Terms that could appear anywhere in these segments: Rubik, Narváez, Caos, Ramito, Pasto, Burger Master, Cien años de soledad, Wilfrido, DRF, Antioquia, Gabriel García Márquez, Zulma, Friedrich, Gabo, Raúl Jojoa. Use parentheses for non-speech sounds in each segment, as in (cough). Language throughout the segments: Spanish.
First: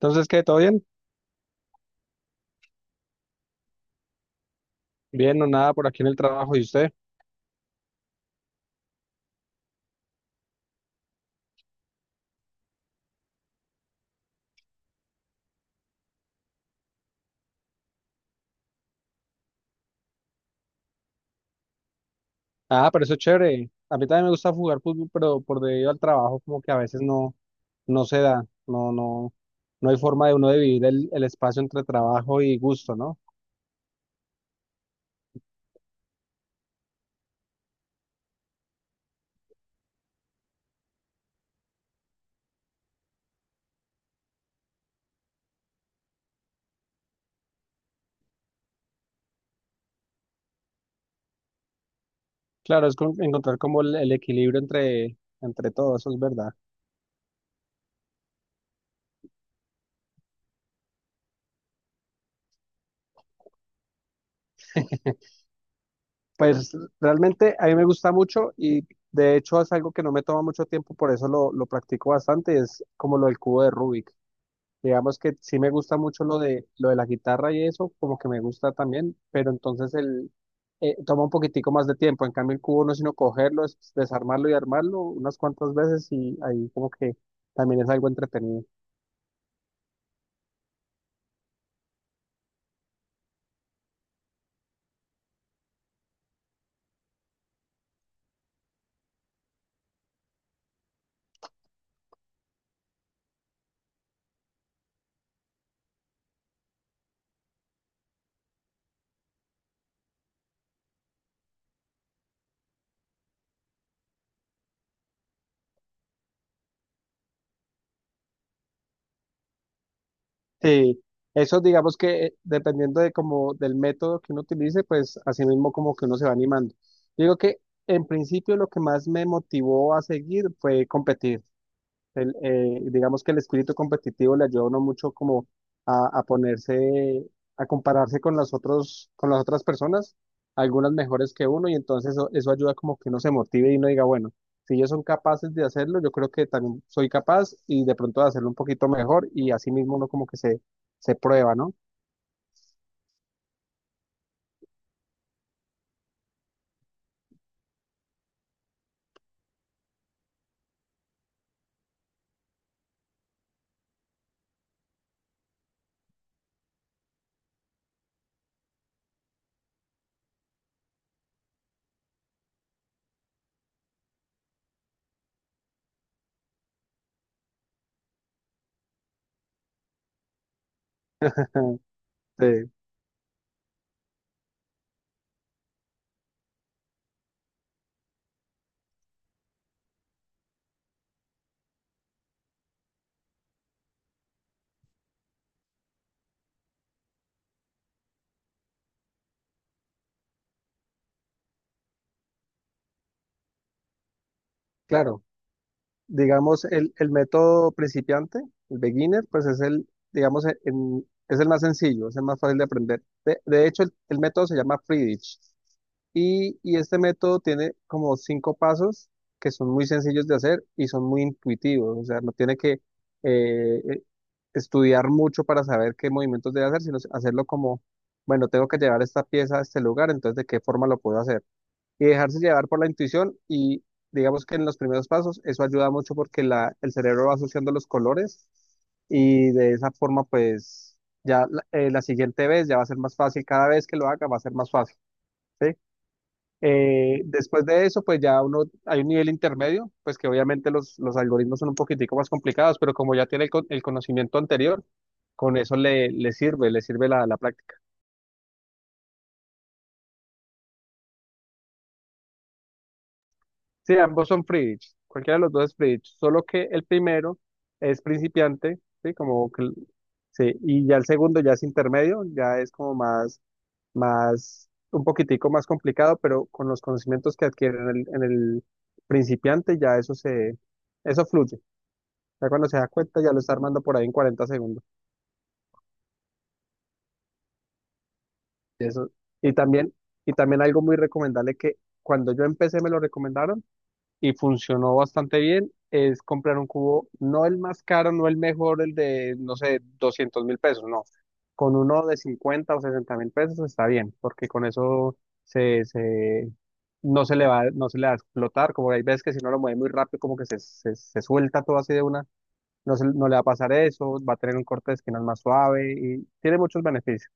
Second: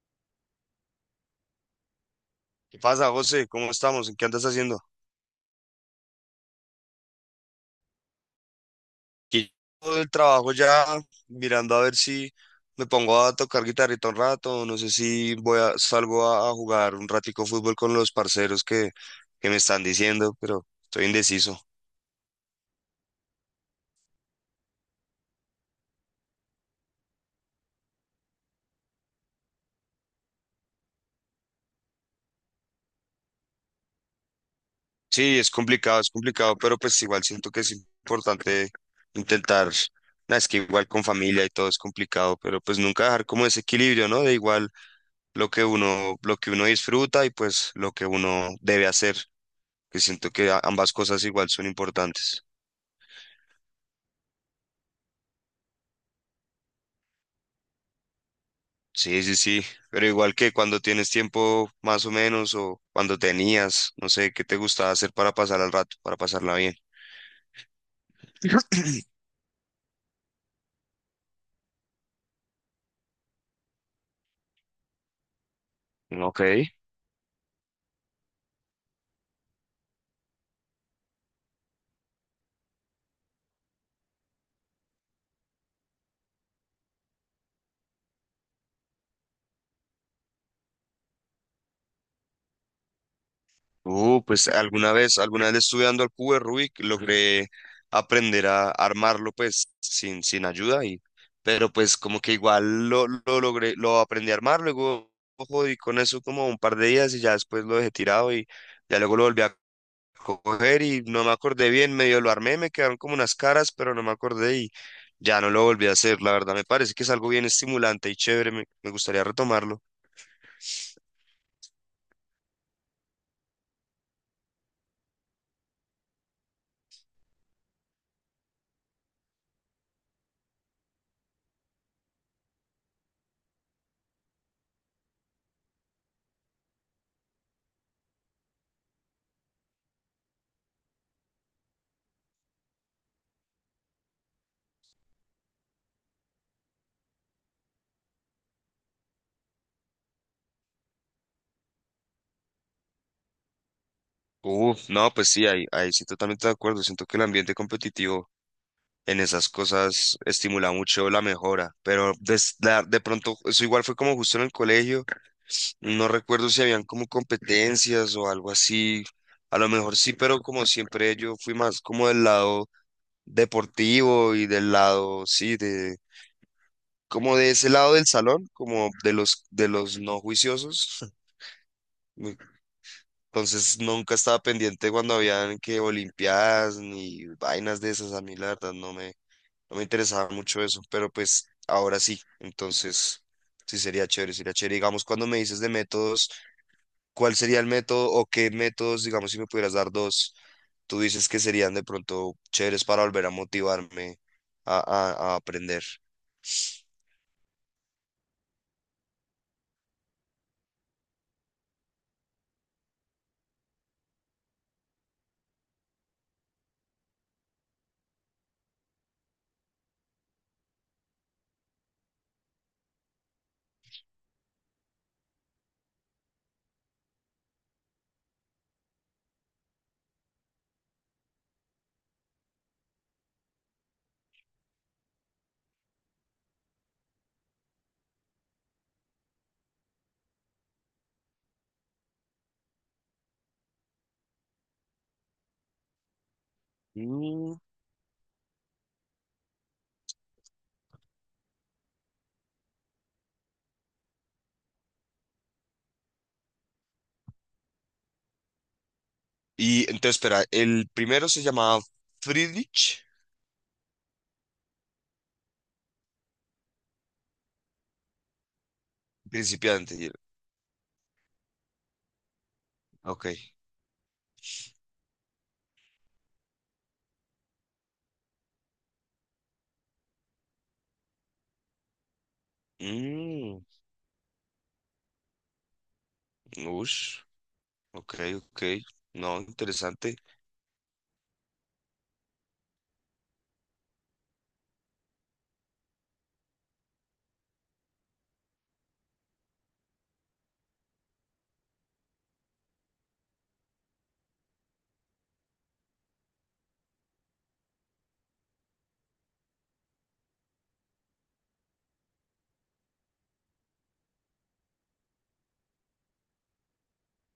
Entonces, ¿qué? ¿Todo bien? ¿Qué pasa, José? ¿Cómo estamos? ¿En qué andas haciendo? Bien no nada por aquí en el trabajo. ¿Y usted? Aquí todo el trabajo ya mirando a ver si me pongo a tocar guitarrita un rato, no sé si voy a, salgo a jugar un ratico fútbol con los parceros que me están diciendo, pero estoy indeciso. Ah, pero eso es chévere. A mí también me gusta jugar fútbol, pero por debido al trabajo, como que a veces no, no se da. No, no, no hay forma de uno dividir el espacio entre trabajo y gusto, ¿no? Sí, es complicado, pero pues igual siento que es importante intentar, nah, es que igual con familia y todo es complicado, pero pues nunca dejar como ese equilibrio, ¿no? De igual lo que uno disfruta y pues lo que uno debe hacer. Que siento que ambas cosas igual son importantes. Claro, es encontrar como el equilibrio entre todo, eso es verdad. Sí, sí, sí, pero igual que cuando tienes tiempo más o menos o cuando tenías, no sé, ¿qué te gustaba hacer para pasar al rato, para pasarla Pues bien? realmente a mí me gusta mucho y de hecho es algo que no me toma mucho tiempo, por eso lo practico bastante, es como lo del cubo de Rubik. Digamos que sí me gusta mucho lo Ok. de lo de la guitarra y eso, como que me gusta también, pero entonces el toma un poquitico más de tiempo. En cambio el cubo no es sino cogerlo, es desarmarlo y armarlo unas cuantas veces y ahí como que también es algo entretenido. Pues alguna vez estudiando al cubo de Rubik logré aprender a armarlo pues sin ayuda y, pero pues como que igual lo logré, lo aprendí a armar, luego ojo, y con eso como un par de días y ya después lo dejé tirado y ya luego lo volví a coger y no me acordé bien, medio lo armé, me quedaron como unas caras, pero no me acordé y ya no lo volví a hacer, la verdad me parece que es algo bien estimulante y chévere, me gustaría retomarlo. Sí, eso digamos que dependiendo de como del método que uno utilice, pues así mismo como que uno se va animando. Digo que en principio lo que más me motivó a seguir fue competir. Digamos que el espíritu competitivo le ayuda a uno mucho como a ponerse, a compararse con las otras personas, algunas mejores que uno, y entonces eso ayuda como que uno se motive y uno diga, bueno, si ellos son capaces de hacerlo, yo creo que también soy capaz y de pronto de hacerlo un poquito mejor y así mismo uno como que se prueba, ¿no? Uf, no, pues sí, ahí sí totalmente de acuerdo, siento que el ambiente competitivo en esas cosas estimula mucho la mejora, pero de pronto eso igual fue como justo en el colegio, no recuerdo si habían como competencias o algo así, a lo mejor sí, pero como siempre yo fui más como del lado deportivo y del lado, sí, de como de ese lado del salón, como de los no juiciosos. (laughs) Me- Eh, Entonces nunca estaba pendiente cuando habían que olimpiadas ni vainas de esas. A mí la verdad no me interesaba mucho eso, pero pues ahora sí. Entonces sí sería chévere, sería chévere. Digamos, cuando me dices de métodos, ¿cuál sería el método o qué métodos, digamos, si me pudieras dar dos, tú dices que serían de pronto chéveres para volver a motivarme a, claro. a a aprender? Digamos, el método principiante, el beginner, pues es el, digamos, es el más sencillo, es el más fácil de aprender. De hecho, el método se llama Friedrich y este método tiene como cinco pasos que son muy sencillos de hacer y son muy intuitivos, o sea, no tiene que eh, eh, estudiar mucho para saber qué movimientos debe hacer, sino hacerlo como, bueno, tengo que llevar esta pieza a este lugar, entonces, ¿de qué forma lo puedo hacer? Y dejarse llevar por la intuición y digamos que en los primeros pasos eso ayuda mucho porque el cerebro va asociando los colores y de esa forma pues ya la siguiente vez ya va a ser más fácil, cada vez que lo haga va a ser más fácil, ¿sí? Mm. Después de eso pues ya uno, hay un nivel intermedio, pues que obviamente los algoritmos son un poquitico más complicados, pero como ya tiene el conocimiento anterior, con eso le, le sirve la práctica. Y entonces, espera, el primero se llamaba Friedrich, Sí, ambos son free ditch. Cualquiera de los dos es free ditch. Solo que el primero es principiante, ¿sí? Como que, principiante. Sí, y ya el segundo ya es intermedio, ya es como Ok. más, más, un poquitico más complicado, pero con los conocimientos que adquiere en el principiante ya eso fluye. Ya cuando se da cuenta ya lo está Mm, armando por ahí en 40 segundos. ush, ok, ok. Y eso, No, y también, interesante. y también algo muy recomendable que cuando yo empecé me lo recomendaron y funcionó bastante bien es comprar un cubo, no el más caro, no el mejor, el de, no sé, 200.000 pesos, no. Con uno de 50.000 o 60.000 pesos está bien, porque con eso se, no se le va a explotar, como hay veces que si no lo mueve muy rápido, como que se suelta todo así de una, no, no le va a pasar eso, va a tener un corte de esquinas más suave y tiene muchos beneficios.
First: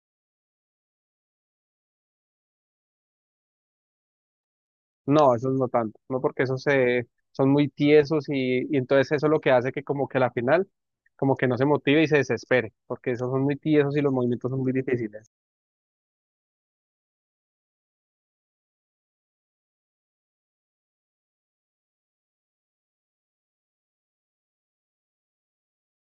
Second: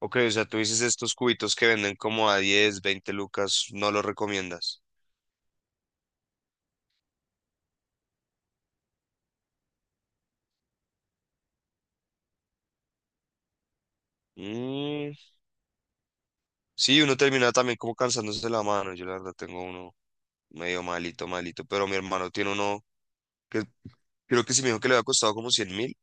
Ok, o sea, tú dices estos cubitos que venden como a 10 20 lucas, no los recomiendas. No, esos no tanto, no porque son muy tiesos y entonces eso es lo que hace que como que la final como que no se motive y se desespere, porque esos son muy tiesos y los movimientos son muy Mm, difíciles. sí, uno termina también como cansándose la mano. Yo la verdad tengo uno medio malito, malito, pero mi hermano tiene uno que creo que sí me dijo que le había costado como 100.000.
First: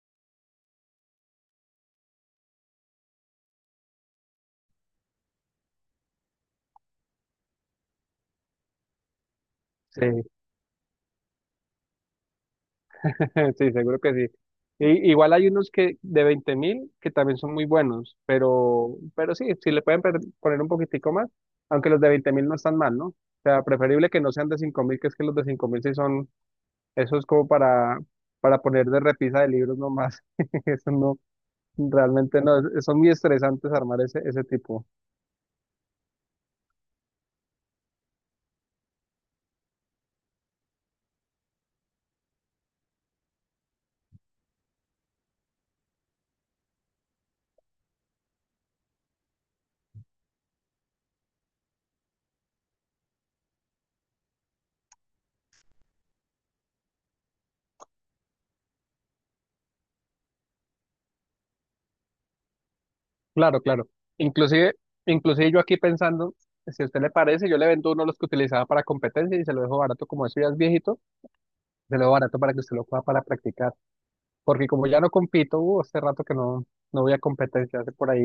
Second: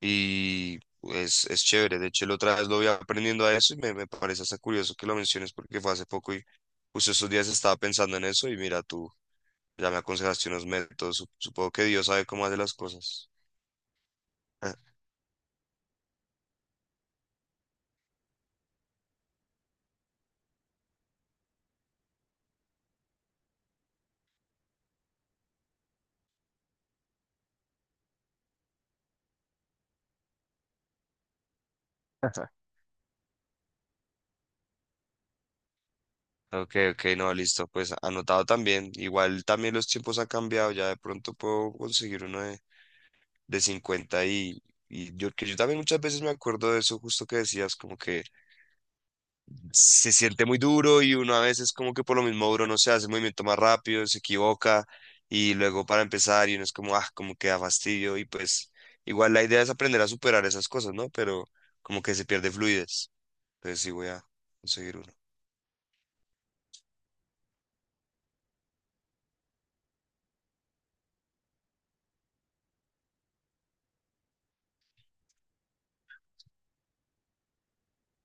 Y es chévere. De hecho, la otra vez lo voy aprendiendo a eso y me parece hasta curioso que lo menciones porque fue hace poco y justo estos días estaba pensando en eso y mira, tú ya me Sí, aconsejaste unos métodos. Supongo que Dios sabe cómo hace las cosas. (laughs) sí, seguro que sí. (laughs) Y, igual hay unos que de 20.000 que también son muy buenos, pero sí, si le pueden poner un poquitico más, aunque los de 20.000 no están mal, ¿no? O sea, preferible que no sean de 5.000, que es que los de 5.000 sí son, eso es como para poner de repisa de libros nomás. (laughs) Eso no, realmente Ajá. no, son muy estresantes armar ese, ese tipo. Ok, ok, no, listo. Pues anotado también. Igual también los tiempos han cambiado. Ya de pronto puedo conseguir uno de 50 y yo, que yo también muchas veces me acuerdo de eso justo que decías, como que se siente muy duro y uno a veces como que por lo mismo duro no se hace el movimiento más rápido, se equivoca y luego para empezar y uno es como, ah, como que da fastidio y pues igual la idea es aprender a superar esas cosas, ¿no? Pero como que se pierde fluidez. Claro, Entonces claro. sí voy a Inclusive, conseguir uno. inclusive yo aquí pensando, si a usted le parece, yo le vendo uno de los que utilizaba para competencia y se lo dejo barato, como eso ya es viejito, se lo dejo barato para que usted lo pueda para practicar. Porque como ya no compito, hace rato que no, no voy a competencia, hace por ahí,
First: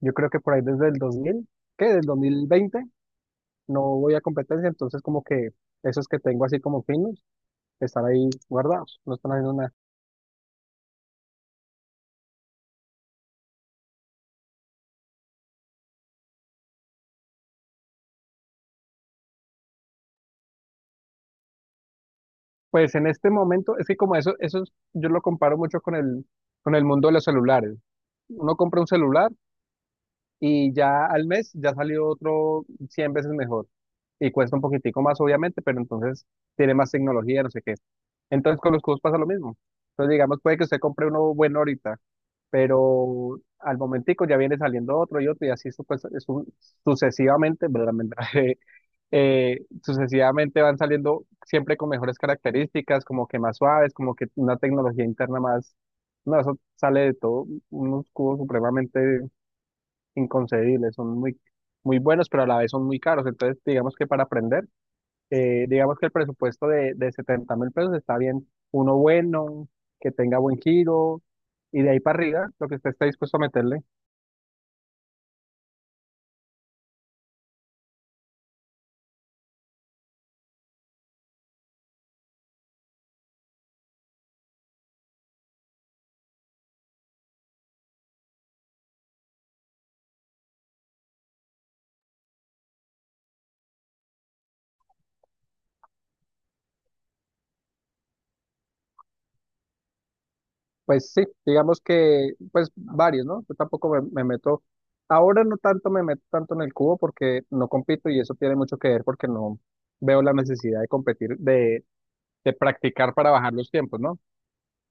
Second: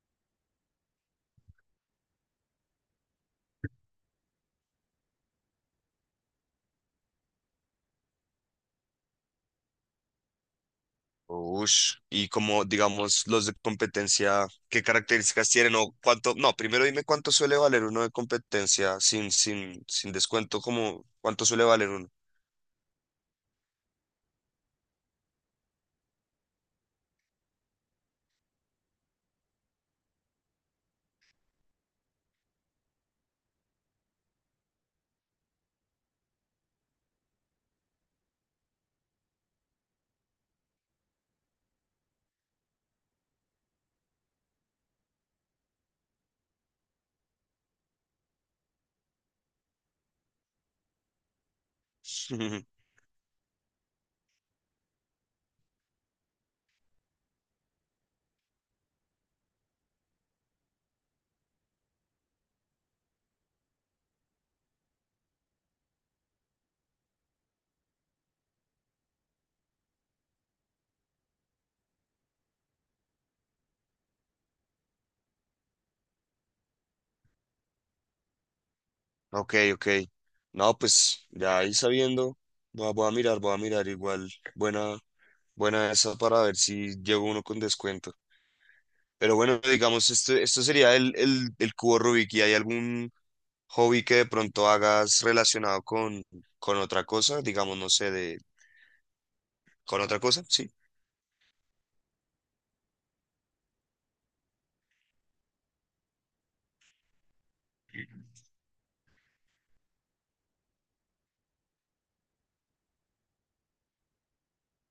yo creo que por ahí desde el 2000, ¿qué? Del 2020 no voy a competencia, entonces como que esos que tengo así como finos están ahí guardados, no están haciendo nada. Ush, y como digamos los de competencia, ¿qué características tienen o cuánto? No, primero dime cuánto suele valer uno de competencia sin descuento, como cuánto suele valer uno. Pues en este momento, es que como eso, yo lo comparo mucho con con el mundo de los celulares. Uno compra un celular y ya al mes ya salió otro 100 veces mejor y cuesta un poquitico más, obviamente, pero entonces tiene más tecnología, no sé qué. Entonces con los cubos pasa lo mismo. Entonces digamos, puede que usted compre uno bueno ahorita, pero al momentico ya viene saliendo otro y otro y así pues, sucesivamente, (laughs) sucesivamente van saliendo siempre con mejores (laughs) características, como que más suaves, como que una tecnología interna más, no, eso sale de todo, unos cubos supremamente inconcebibles, son muy, muy buenos, pero a la vez son muy caros, entonces digamos que para aprender, digamos que el presupuesto de 70.000 pesos está bien, uno bueno, que tenga buen giro, y de ahí para arriba, lo que usted esté dispuesto a meterle. Ok, ok. No, pues ya ahí sabiendo, voy a mirar igual. Buena, buena esa para ver si llevo uno con descuento. Pero bueno, digamos, esto sería el cubo Rubik. ¿Y hay algún hobby que de pronto hagas relacionado con otra cosa? Digamos, no sé, de, con otra cosa, sí. Pues sí, digamos que, pues varios, ¿no? Yo tampoco me meto, ahora no tanto me meto tanto en el cubo porque no compito y eso tiene mucho que ver porque no veo la necesidad de competir, de practicar para bajar los tiempos, ¿no?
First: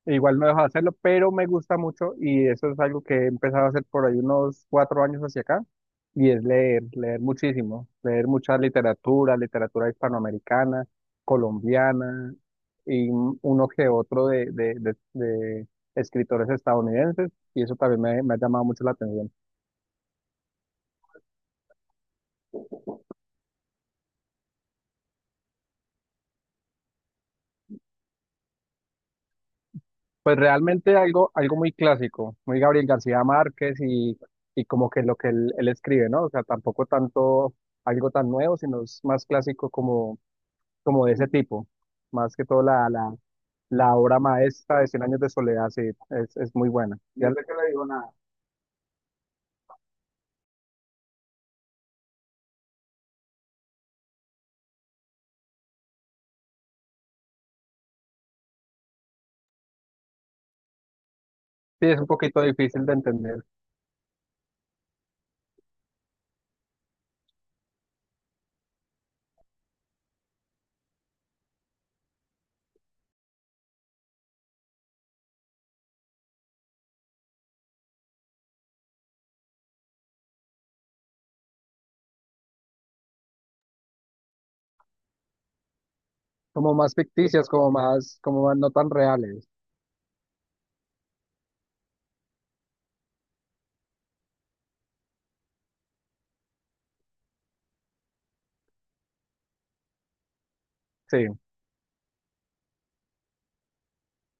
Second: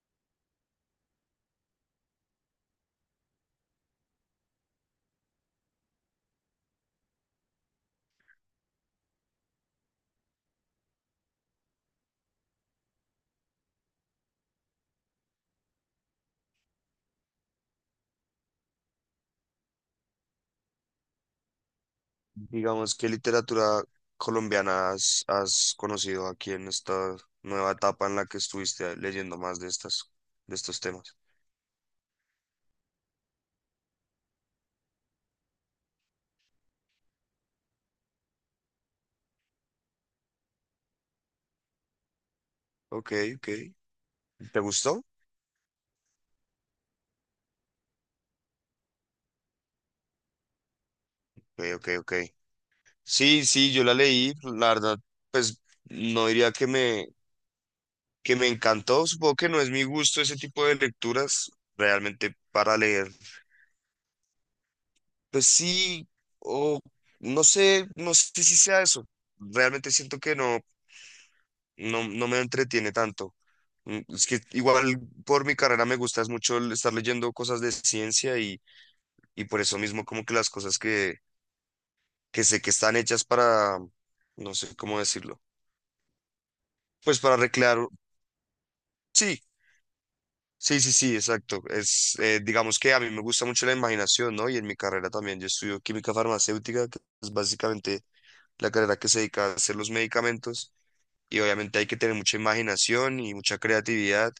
E igual no dejo de hacerlo, pero me gusta mucho y eso es algo que he empezado a hacer por ahí unos 4 años hacia acá y es leer, leer muchísimo, leer mucha literatura, literatura hispanoamericana, colombiana y uno que otro de escritores estadounidenses y eso también me ha llamado mucho la atención. Digamos, ¿qué literatura colombiana has conocido aquí en esta nueva etapa en la que estuviste leyendo más de estas, Pues de estos realmente temas? algo muy clásico, muy Gabriel García Márquez y como que lo que él escribe, ¿no? O sea, tampoco tanto algo tan nuevo, sino es más clásico como como de ese tipo. Más que todo la, la, Ok, ok. la obra ¿Te maestra de Cien gustó? años de soledad, sí, es muy buena. Ya, no sé qué le digo nada. Ok, ok, ok. Sí, sí, yo la leí, la verdad, pues no diría que me encantó, supongo que no es mi gusto ese tipo de lecturas Sí, es un realmente poquito para difícil de leer. entender. Pues sí, o no sé, no sé si sea eso, realmente siento que no me entretiene tanto. Mm, es que igual por mi carrera me gusta es mucho el estar leyendo cosas de ciencia y por eso mismo como que las cosas que sé que están hechas para, no sé cómo decirlo, Como más pues para ficticias, recrear, como más no tan sí. reales. Sí, sí, sí, exacto. Es, digamos que a mí me gusta mucho la imaginación, ¿no? Y en mi carrera también, yo estudio química farmacéutica, que es básicamente la carrera que se dedica a hacer los medicamentos. Sí, Y obviamente hay que tener mucha imaginación y mucha creatividad,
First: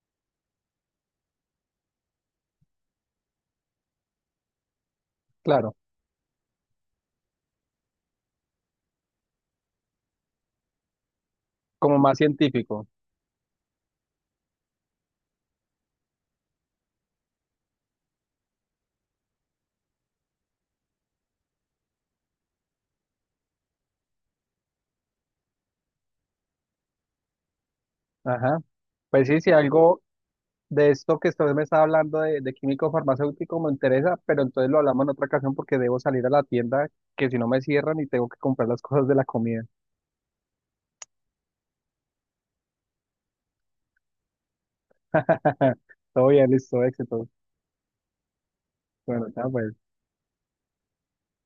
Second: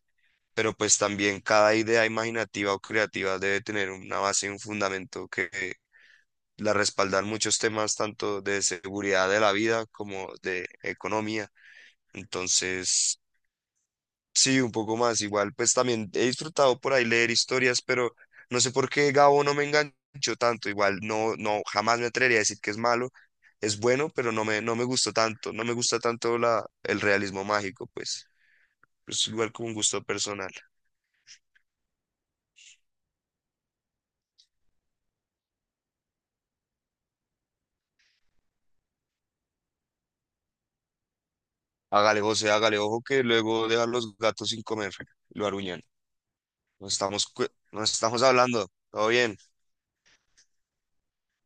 pero pues también cada idea imaginativa o creativa debe tener una base y un fundamento que claro, la respaldan muchos temas, tanto de seguridad de la vida como de economía. como más científico. Entonces... Sí, un poco más. Igual, pues también he disfrutado por ahí leer historias, pero no sé por qué Gabo no me enganchó tanto. Igual, no, no, jamás me atrevería a decir que es malo. Es bueno, pero no me gustó tanto. No me gusta tanto la, el realismo mágico, pues. Ajá. Es Pues sí, si igual como un gusto algo personal. de esto que usted me está hablando de químico farmacéutico me interesa, pero entonces lo hablamos en otra ocasión porque debo salir a la tienda, que si no me cierran y tengo que comprar las cosas de la comida. Hágale, José, hágale, ojo que luego dejan los gatos sin comer. Lo aruñan. (laughs) Todo bien, listo, Nos estamos, éxito. Nos estamos hablando. Todo Bueno, bien. ya pues.